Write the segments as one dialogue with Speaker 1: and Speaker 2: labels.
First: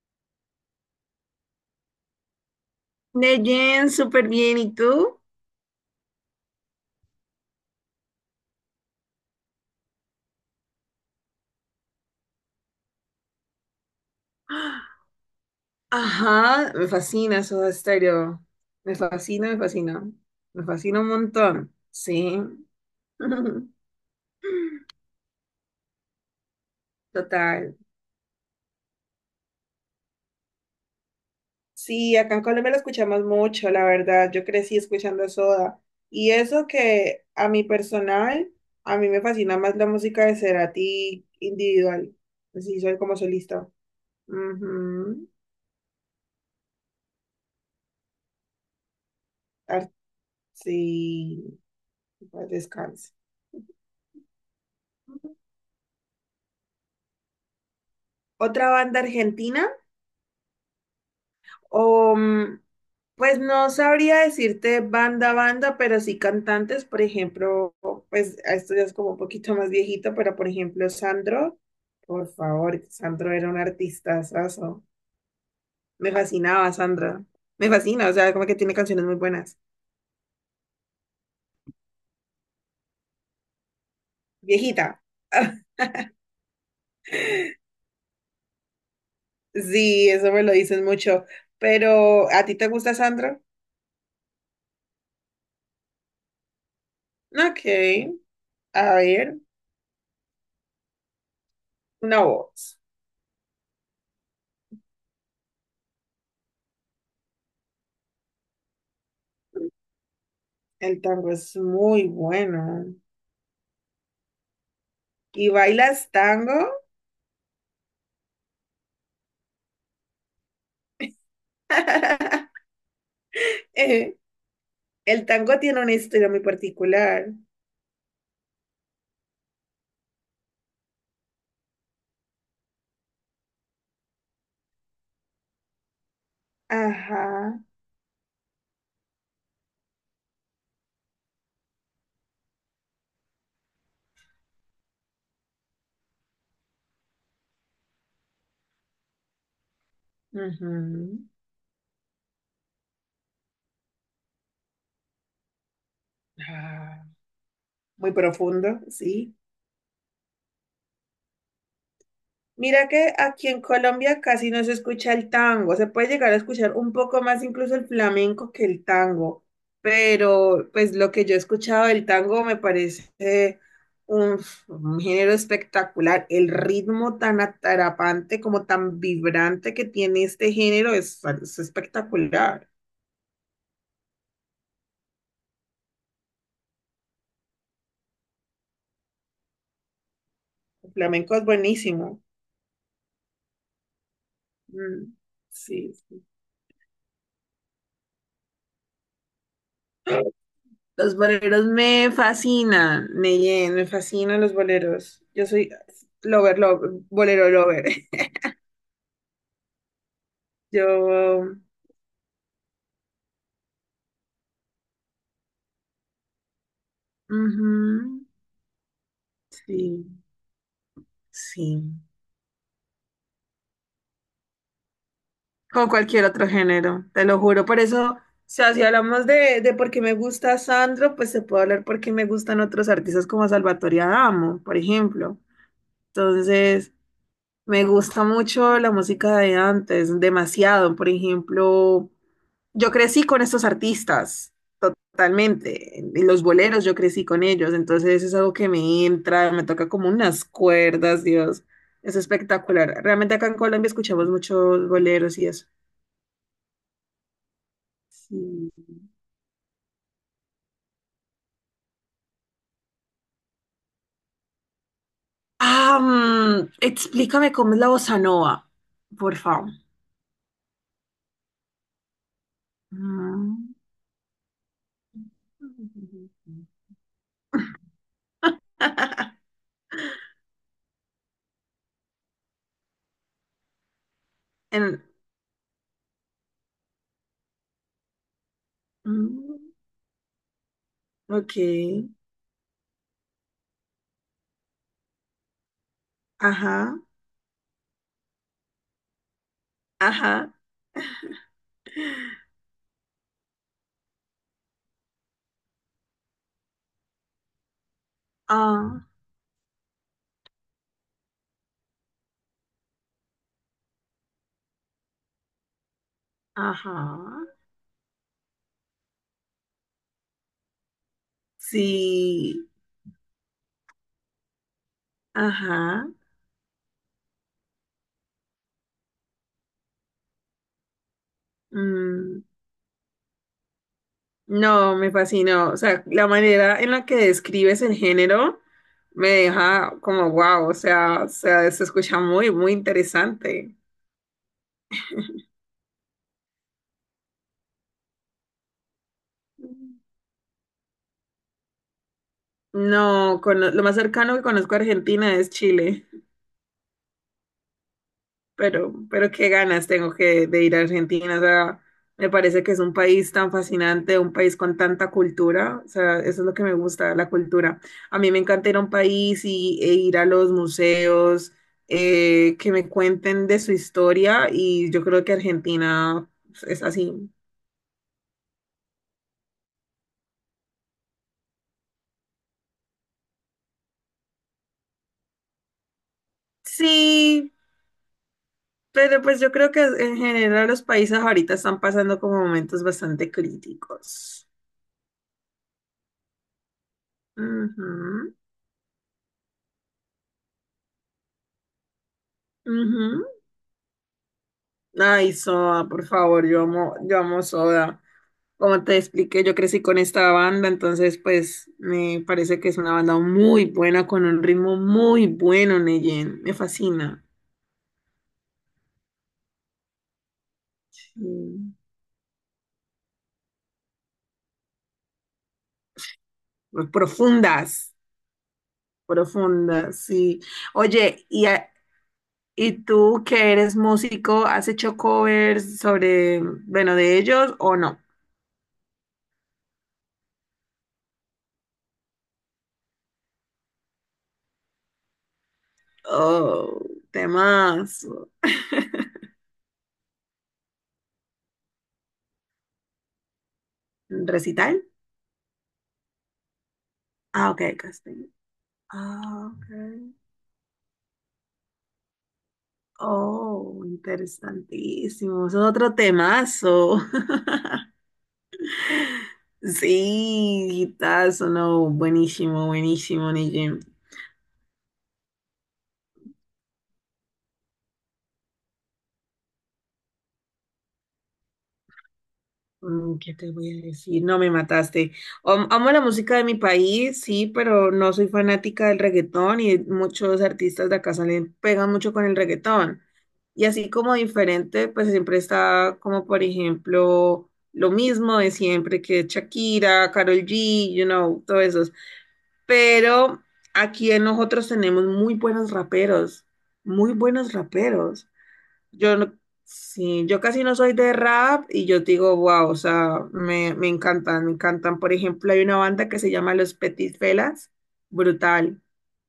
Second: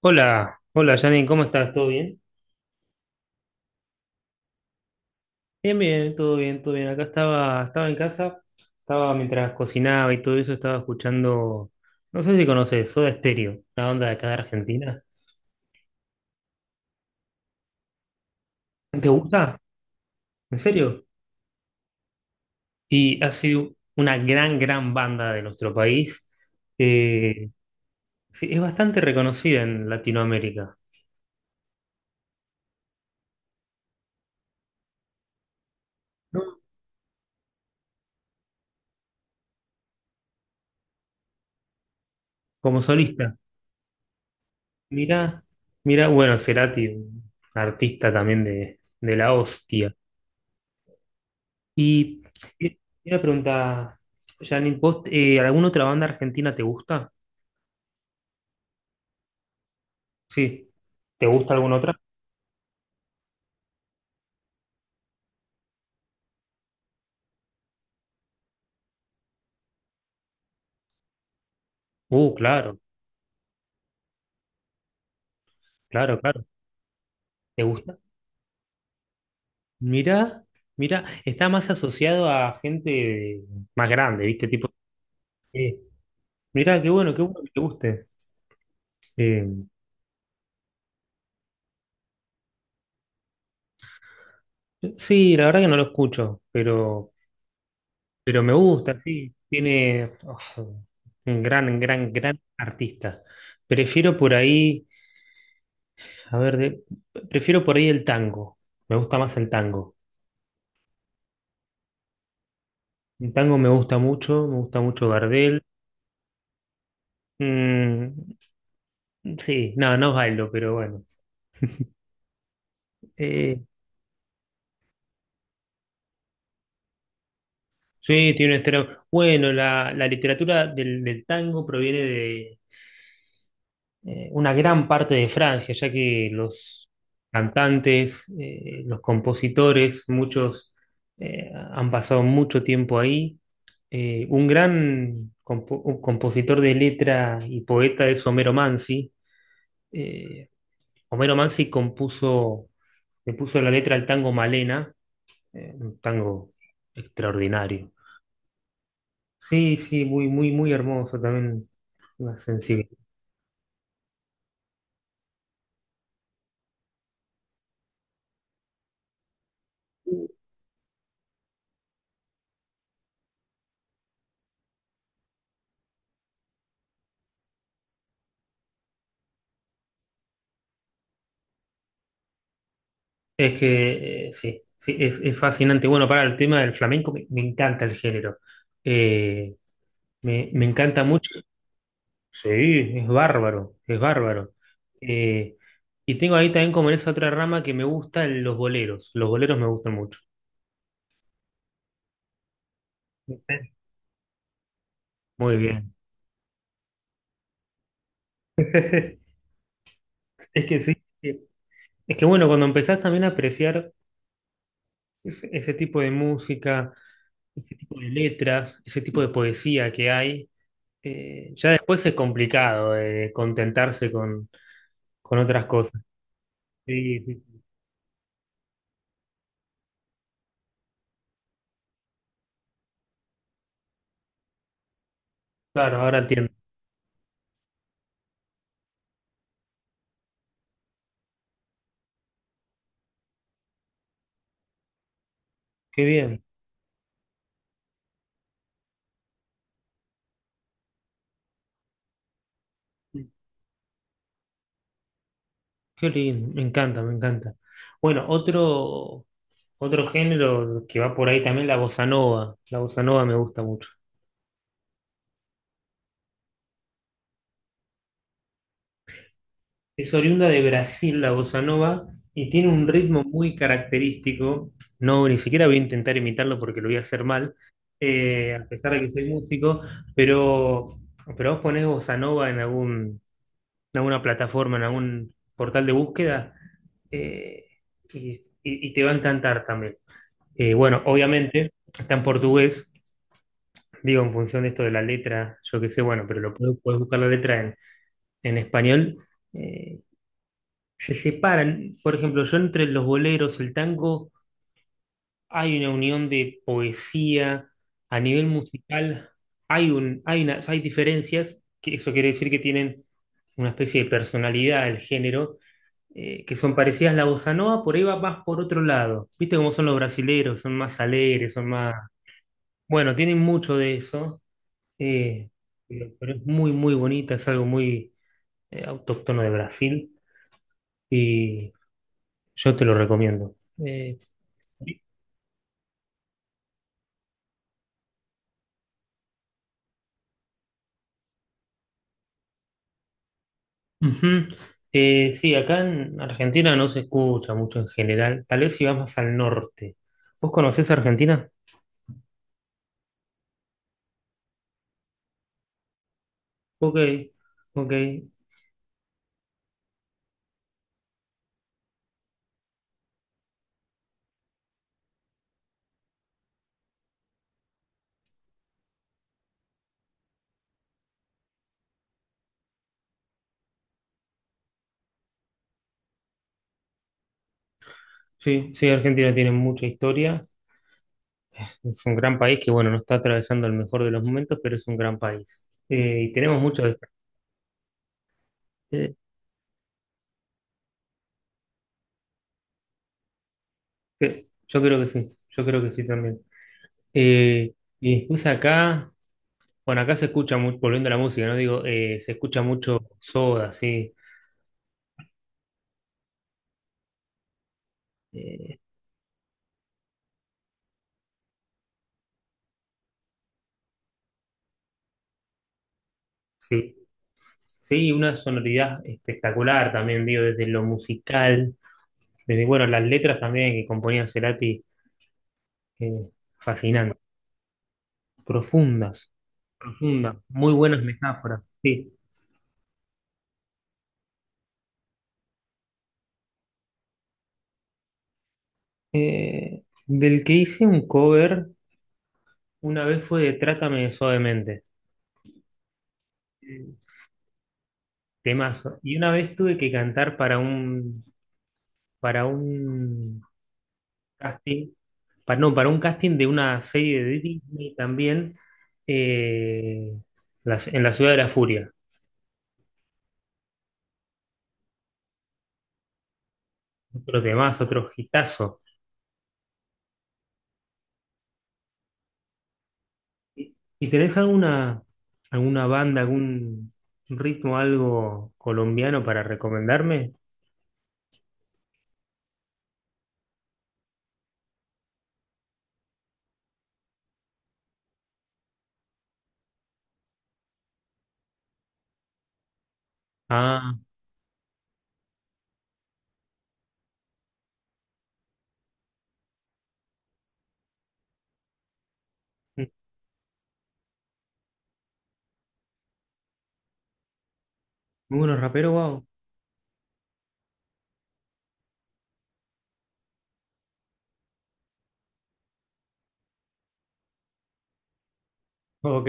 Speaker 1: Hola, hola Janine, ¿cómo estás? ¿Todo bien?
Speaker 2: Neyen, súper bien. ¿Y tú?
Speaker 1: Bien, bien, todo bien, todo bien. Acá estaba en casa, estaba mientras cocinaba y todo eso, estaba escuchando, no sé si conoces, Soda Stereo, la banda de acá de Argentina.
Speaker 2: Ajá, me fascina Soda Stereo. Me
Speaker 1: ¿Te
Speaker 2: fascina, me
Speaker 1: gusta?
Speaker 2: fascina.
Speaker 1: ¿En
Speaker 2: Me fascina
Speaker 1: serio?
Speaker 2: un montón. Sí.
Speaker 1: Y ha sido una gran, gran banda de nuestro país. Eh,
Speaker 2: Total.
Speaker 1: sí, es bastante reconocida en Latinoamérica,
Speaker 2: Sí, acá en Colombia lo escuchamos mucho, la verdad. Yo crecí escuchando Soda. Y
Speaker 1: ¿no?
Speaker 2: eso que a mi personal, a mí me fascina más la música de Cerati individual. Sí,
Speaker 1: Como
Speaker 2: soy como
Speaker 1: solista.
Speaker 2: solista. Ujú.
Speaker 1: Mirá, mirá, bueno, Cerati, un artista también de la
Speaker 2: Ar-
Speaker 1: hostia.
Speaker 2: sí,
Speaker 1: Y, y
Speaker 2: descanso.
Speaker 1: una pregunta, Janine, ¿vos, alguna otra banda argentina te gusta?
Speaker 2: Otra banda argentina.
Speaker 1: Sí. ¿Te gusta alguna otra?
Speaker 2: O, mm, pues no sabría decirte banda a banda, pero sí cantantes, por ejemplo, pues a esto ya es como un poquito más viejito, pero por ejemplo, Sandro, por
Speaker 1: Claro,
Speaker 2: favor, Sandro era un artista. Me
Speaker 1: claro, claro.
Speaker 2: fascinaba Sandro,
Speaker 1: ¿Te
Speaker 2: me
Speaker 1: gusta?
Speaker 2: fascina, o sea, como que tiene canciones muy buenas.
Speaker 1: Mira, mira, está más asociado a gente más grande, ¿viste? Tipo,
Speaker 2: Viejita.
Speaker 1: sí. Mira, qué bueno que te guste. Eh,
Speaker 2: Sí, eso me lo dicen mucho, pero ¿a ti te gusta Sandro?
Speaker 1: sí, la verdad que no lo escucho,
Speaker 2: Ok,
Speaker 1: pero me
Speaker 2: a
Speaker 1: gusta, sí.
Speaker 2: ver,
Speaker 1: Tiene uf, un gran, gran,
Speaker 2: una
Speaker 1: gran
Speaker 2: voz.
Speaker 1: artista. Prefiero por ahí. A ver, prefiero por ahí el tango. Me gusta más el tango.
Speaker 2: El tango es muy bueno.
Speaker 1: El tango me gusta mucho
Speaker 2: ¿Y
Speaker 1: Gardel.
Speaker 2: bailas tango?
Speaker 1: Mm, sí, no, no bailo, pero bueno. Eh,
Speaker 2: Eh, El tango tiene una historia muy particular.
Speaker 1: sí, tiene un estilo. Bueno, la literatura del tango proviene de, una gran parte de Francia, ya que los
Speaker 2: Ajá.
Speaker 1: cantantes, los compositores, muchos han pasado mucho tiempo ahí. Un gran un compositor de letra y poeta es Homero Mansi. Eh,
Speaker 2: Ujú,
Speaker 1: Homero Mansi compuso, le puso la letra al tango Malena, un tango
Speaker 2: ah,
Speaker 1: extraordinario.
Speaker 2: muy profundo, sí.
Speaker 1: Sí, sí, muy, muy, muy hermoso también, una
Speaker 2: Mira
Speaker 1: sensibilidad.
Speaker 2: que aquí en Colombia casi no se escucha el tango. Se puede llegar a escuchar un poco más incluso el flamenco que el tango. Pero pues lo que yo he escuchado del tango me parece un, un género espectacular. El ritmo tan atrapante como tan vibrante que tiene este género es espectacular.
Speaker 1: Es que sí, sí, es fascinante. Bueno, para el tema del flamenco, me encanta el género. Eh, me, me
Speaker 2: El
Speaker 1: encanta mucho.
Speaker 2: flamenco es buenísimo.
Speaker 1: Sí, es bárbaro, es bárbaro.
Speaker 2: Mm,
Speaker 1: Eh,
Speaker 2: sí,
Speaker 1: y
Speaker 2: sí.
Speaker 1: tengo ahí también como en esa otra rama que me gustan los boleros. Los boleros me gustan mucho.
Speaker 2: Ah, los boleros me fascinan, me fascinan los boleros. Yo
Speaker 1: Muy
Speaker 2: soy
Speaker 1: bien.
Speaker 2: lover, lover, bolero lover.
Speaker 1: Es que sí. Sí.
Speaker 2: Yo,
Speaker 1: Es que bueno, cuando empezás también a apreciar ese, ese tipo de música, ese tipo de
Speaker 2: ujú,
Speaker 1: letras, ese tipo de poesía
Speaker 2: sí,
Speaker 1: que hay, ya
Speaker 2: sí.
Speaker 1: después es complicado contentarse con otras
Speaker 2: Como
Speaker 1: cosas.
Speaker 2: cualquier otro género,
Speaker 1: Sí,
Speaker 2: te lo
Speaker 1: sí,
Speaker 2: juro. Por eso, o sea, si hablamos de, por qué me gusta Sandro, pues se puede hablar por qué me gustan otros artistas como Salvatore Adamo, por ejemplo.
Speaker 1: claro, ahora entiendo.
Speaker 2: Entonces, me gusta mucho la música de antes, demasiado. Por ejemplo, yo crecí con estos artistas, totalmente.
Speaker 1: Qué
Speaker 2: Y
Speaker 1: bien,
Speaker 2: los boleros, yo crecí con ellos. Entonces es algo que me entra, me toca como unas cuerdas, Dios. Es espectacular. Realmente acá en Colombia escuchamos muchos boleros y eso.
Speaker 1: qué lindo, me encanta, me encanta. Bueno,
Speaker 2: Sí.
Speaker 1: otro, otro género que va por ahí también, la bossa nova. La bossa nova me gusta mucho.
Speaker 2: Ah, explícame cómo es la bossa nova, por favor.
Speaker 1: Es oriunda de Brasil, la bossa nova, y tiene un ritmo muy
Speaker 2: Mm.
Speaker 1: característico. No, ni siquiera voy a intentar imitarlo porque lo voy a hacer mal, a pesar de que soy músico, pero, pero vos ponés bossa nova en algún, en alguna plataforma, en
Speaker 2: En-
Speaker 1: algún portal de búsqueda, eh, y, y te va a encantar
Speaker 2: mm,
Speaker 1: también. Bueno, obviamente
Speaker 2: ok.
Speaker 1: está en portugués, digo, en función de esto de la letra, yo qué sé, bueno, pero lo puedes,
Speaker 2: Ajá,
Speaker 1: puedes buscar la letra en español. eh,
Speaker 2: ajá,
Speaker 1: Se separan, por ejemplo, yo entre los boleros, el tango, hay una unión de poesía, a nivel
Speaker 2: ah,
Speaker 1: musical hay, hay, hay diferencias, que eso quiere decir que tienen una especie de personalidad del género que son
Speaker 2: ajá,
Speaker 1: parecidas a la bossa nova, por ahí va más por otro lado. ¿Viste cómo son los brasileros? Son más alegres, son más...
Speaker 2: sí,
Speaker 1: Bueno, tienen mucho de eso, eh,
Speaker 2: ajá.
Speaker 1: pero es muy, muy bonita, es algo muy autóctono de Brasil y
Speaker 2: Mm.
Speaker 1: yo te lo recomiendo. Eh,
Speaker 2: No, me fascinó. O sea, la manera en la que describes el género me deja como wow. O sea, se escucha muy, muy interesante.
Speaker 1: ujú. Sí, acá en Argentina no se escucha mucho en general, tal vez si vas más al norte. ¿Vos conocés Argentina?
Speaker 2: No, lo más cercano que conozco a Argentina es Chile.
Speaker 1: Ok, ok.
Speaker 2: Pero qué ganas tengo que de ir a Argentina. O sea, me parece que es un país tan fascinante, un país con tanta cultura. O sea, eso es lo que me gusta, la cultura. A mí me encanta ir a un país y, e ir a los museos, que me cuenten de su historia y yo creo que Argentina es así.
Speaker 1: Sí, sí, Argentina tiene mucha historia. Es un gran país que, bueno, no está atravesando el mejor de los momentos, pero es un gran país. Y tenemos mucho
Speaker 2: Sí,
Speaker 1: eh,
Speaker 2: pero pues yo creo que en general los países ahorita están pasando como momentos bastante críticos.
Speaker 1: yo creo que sí, yo creo que sí también. Eh, y
Speaker 2: Ujú,
Speaker 1: después acá, bueno, acá se escucha mucho, volviendo a la música, ¿no? Digo, se escucha mucho
Speaker 2: ujú.
Speaker 1: Soda, sí.
Speaker 2: Ay, Soda, por favor, yo amo Soda.
Speaker 1: Eh,
Speaker 2: Como te expliqué, yo crecí con esta banda, entonces pues me parece que es una banda muy buena, con un ritmo muy bueno, Neyen. Me
Speaker 1: sí,
Speaker 2: fascina.
Speaker 1: sí, una sonoridad espectacular también, digo, desde lo musical,
Speaker 2: Mm,
Speaker 1: desde, bueno, las letras también que componía Cerati, eh, fascinantes,
Speaker 2: profundas,
Speaker 1: profundas,
Speaker 2: profundas,
Speaker 1: profundas,
Speaker 2: sí.
Speaker 1: muy buenas
Speaker 2: Oye,
Speaker 1: metáforas, sí.
Speaker 2: y tú que eres músico, ¿has hecho covers sobre, bueno, de ellos o no?
Speaker 1: Del que hice un cover una vez fue de Trátame Suavemente.
Speaker 2: Oh, temas.
Speaker 1: Temazo. Y una vez tuve que cantar para para un
Speaker 2: ¿Recital?
Speaker 1: casting, para, no, para un casting de una serie de
Speaker 2: Ah, ok,
Speaker 1: Disney
Speaker 2: casting.
Speaker 1: también,
Speaker 2: Ah, ok.
Speaker 1: eh, en la Ciudad de la Furia.
Speaker 2: Oh, interesantísimo. Eso es otro temazo.
Speaker 1: Otro temazo, otro hitazo.
Speaker 2: Sí, guitazo, no. Buenísimo, buenísimo,
Speaker 1: ¿Y
Speaker 2: Nijim.
Speaker 1: y tenés alguna, alguna banda, algún ritmo, algo colombiano para recomendarme?
Speaker 2: Mm, ¿qué te voy a decir? No me mataste. Amo la música de mi país, sí, pero no soy fanática del reggaetón y muchos artistas de acá salen, pegan mucho con el reggaetón. Y así
Speaker 1: Ah,
Speaker 2: como diferente, pues siempre está como, por ejemplo, lo mismo de siempre que Shakira, Karol G, you know, todo eso. Pero aquí en nosotros tenemos muy buenos raperos, muy buenos raperos.
Speaker 1: muy buenos raperos,
Speaker 2: Yo
Speaker 1: wow.
Speaker 2: no, sí, yo casi no soy de rap y yo digo, wow, o sea, me encantan, me encantan. Por ejemplo, hay una banda que se llama Los Petit Felas, brutal,
Speaker 1: Ok.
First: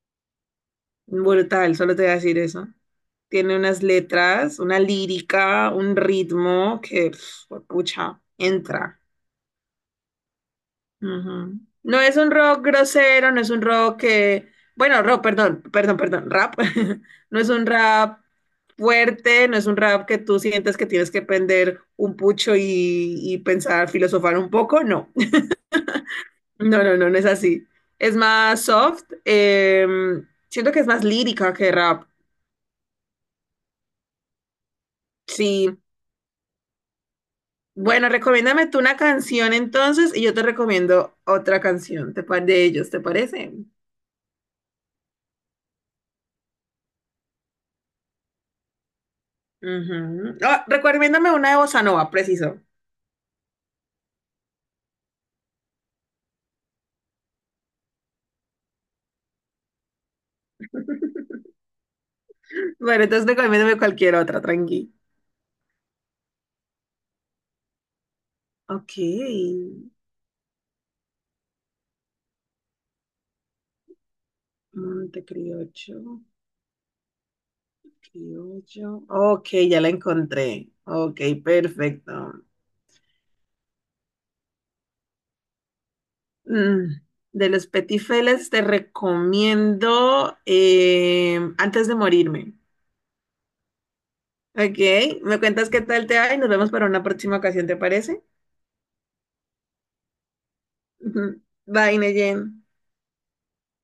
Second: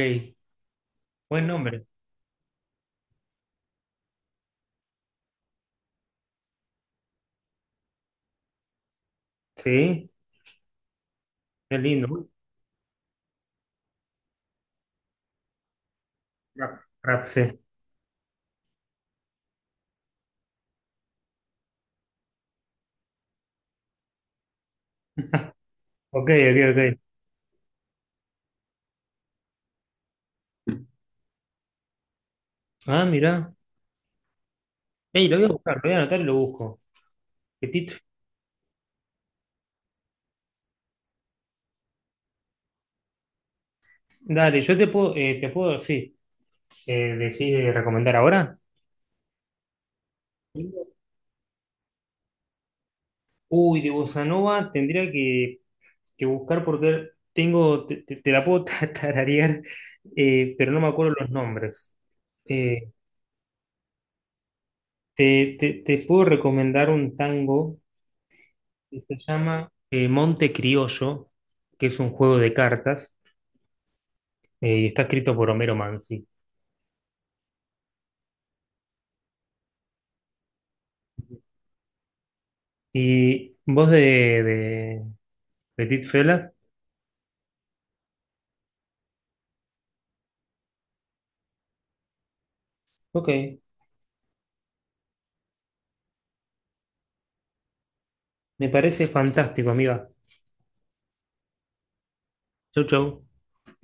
Speaker 1: Buen
Speaker 2: brutal,
Speaker 1: nombre.
Speaker 2: solo te voy a decir eso. Tiene unas letras, una lírica, un ritmo que, pf, pucha, entra.
Speaker 1: Sí,
Speaker 2: Ujú.
Speaker 1: qué
Speaker 2: No es
Speaker 1: lindo.
Speaker 2: un rock grosero, no es un rock que, bueno, rock, perdón, perdón, perdón, rap. No es
Speaker 1: Rapse.
Speaker 2: un rap fuerte, no es un rap que tú sientes que tienes que prender un pucho y pensar, filosofar un poco, no.
Speaker 1: Ok, ok,
Speaker 2: No, no,
Speaker 1: ok.
Speaker 2: no, no es así. Es más soft, siento que es más lírica que rap.
Speaker 1: Ah, mirá. Ey, lo voy a
Speaker 2: Sí.
Speaker 1: buscar, lo voy a anotar y lo busco. Petit.
Speaker 2: Bueno, recomiéndame tú una canción entonces y yo te recomiendo otra canción de ellos, ¿te parece?
Speaker 1: Dale, yo te puedo, sí, decir, recomendar ahora.
Speaker 2: Ujú. Ah, recomiéndame una de bossa nova, preciso.
Speaker 1: Uy, de Bossa Nova tendría que buscar porque tengo, te la puedo tararear, pero no me acuerdo los nombres. Eh,
Speaker 2: Bueno, entonces recomiéndame cualquier otra, tranqui.
Speaker 1: te puedo recomendar un tango
Speaker 2: Ok.
Speaker 1: que se llama Monte Criollo, que es un juego de cartas. Y está
Speaker 2: Monte
Speaker 1: escrito por Homero
Speaker 2: Criollo,
Speaker 1: Mansi.
Speaker 2: Criollo. Ok, ya la encontré. Ok, perfecto.
Speaker 1: Y voz de Petit Felas.
Speaker 2: Mm, de los Petifeles te recomiendo Antes de morirme.
Speaker 1: Ok,
Speaker 2: Ok, me cuentas qué tal te va y nos vemos para una próxima ocasión, ¿te parece?
Speaker 1: me parece fantástico, amiga.
Speaker 2: Ujú. Bye, Neyen.
Speaker 1: Chau, chau.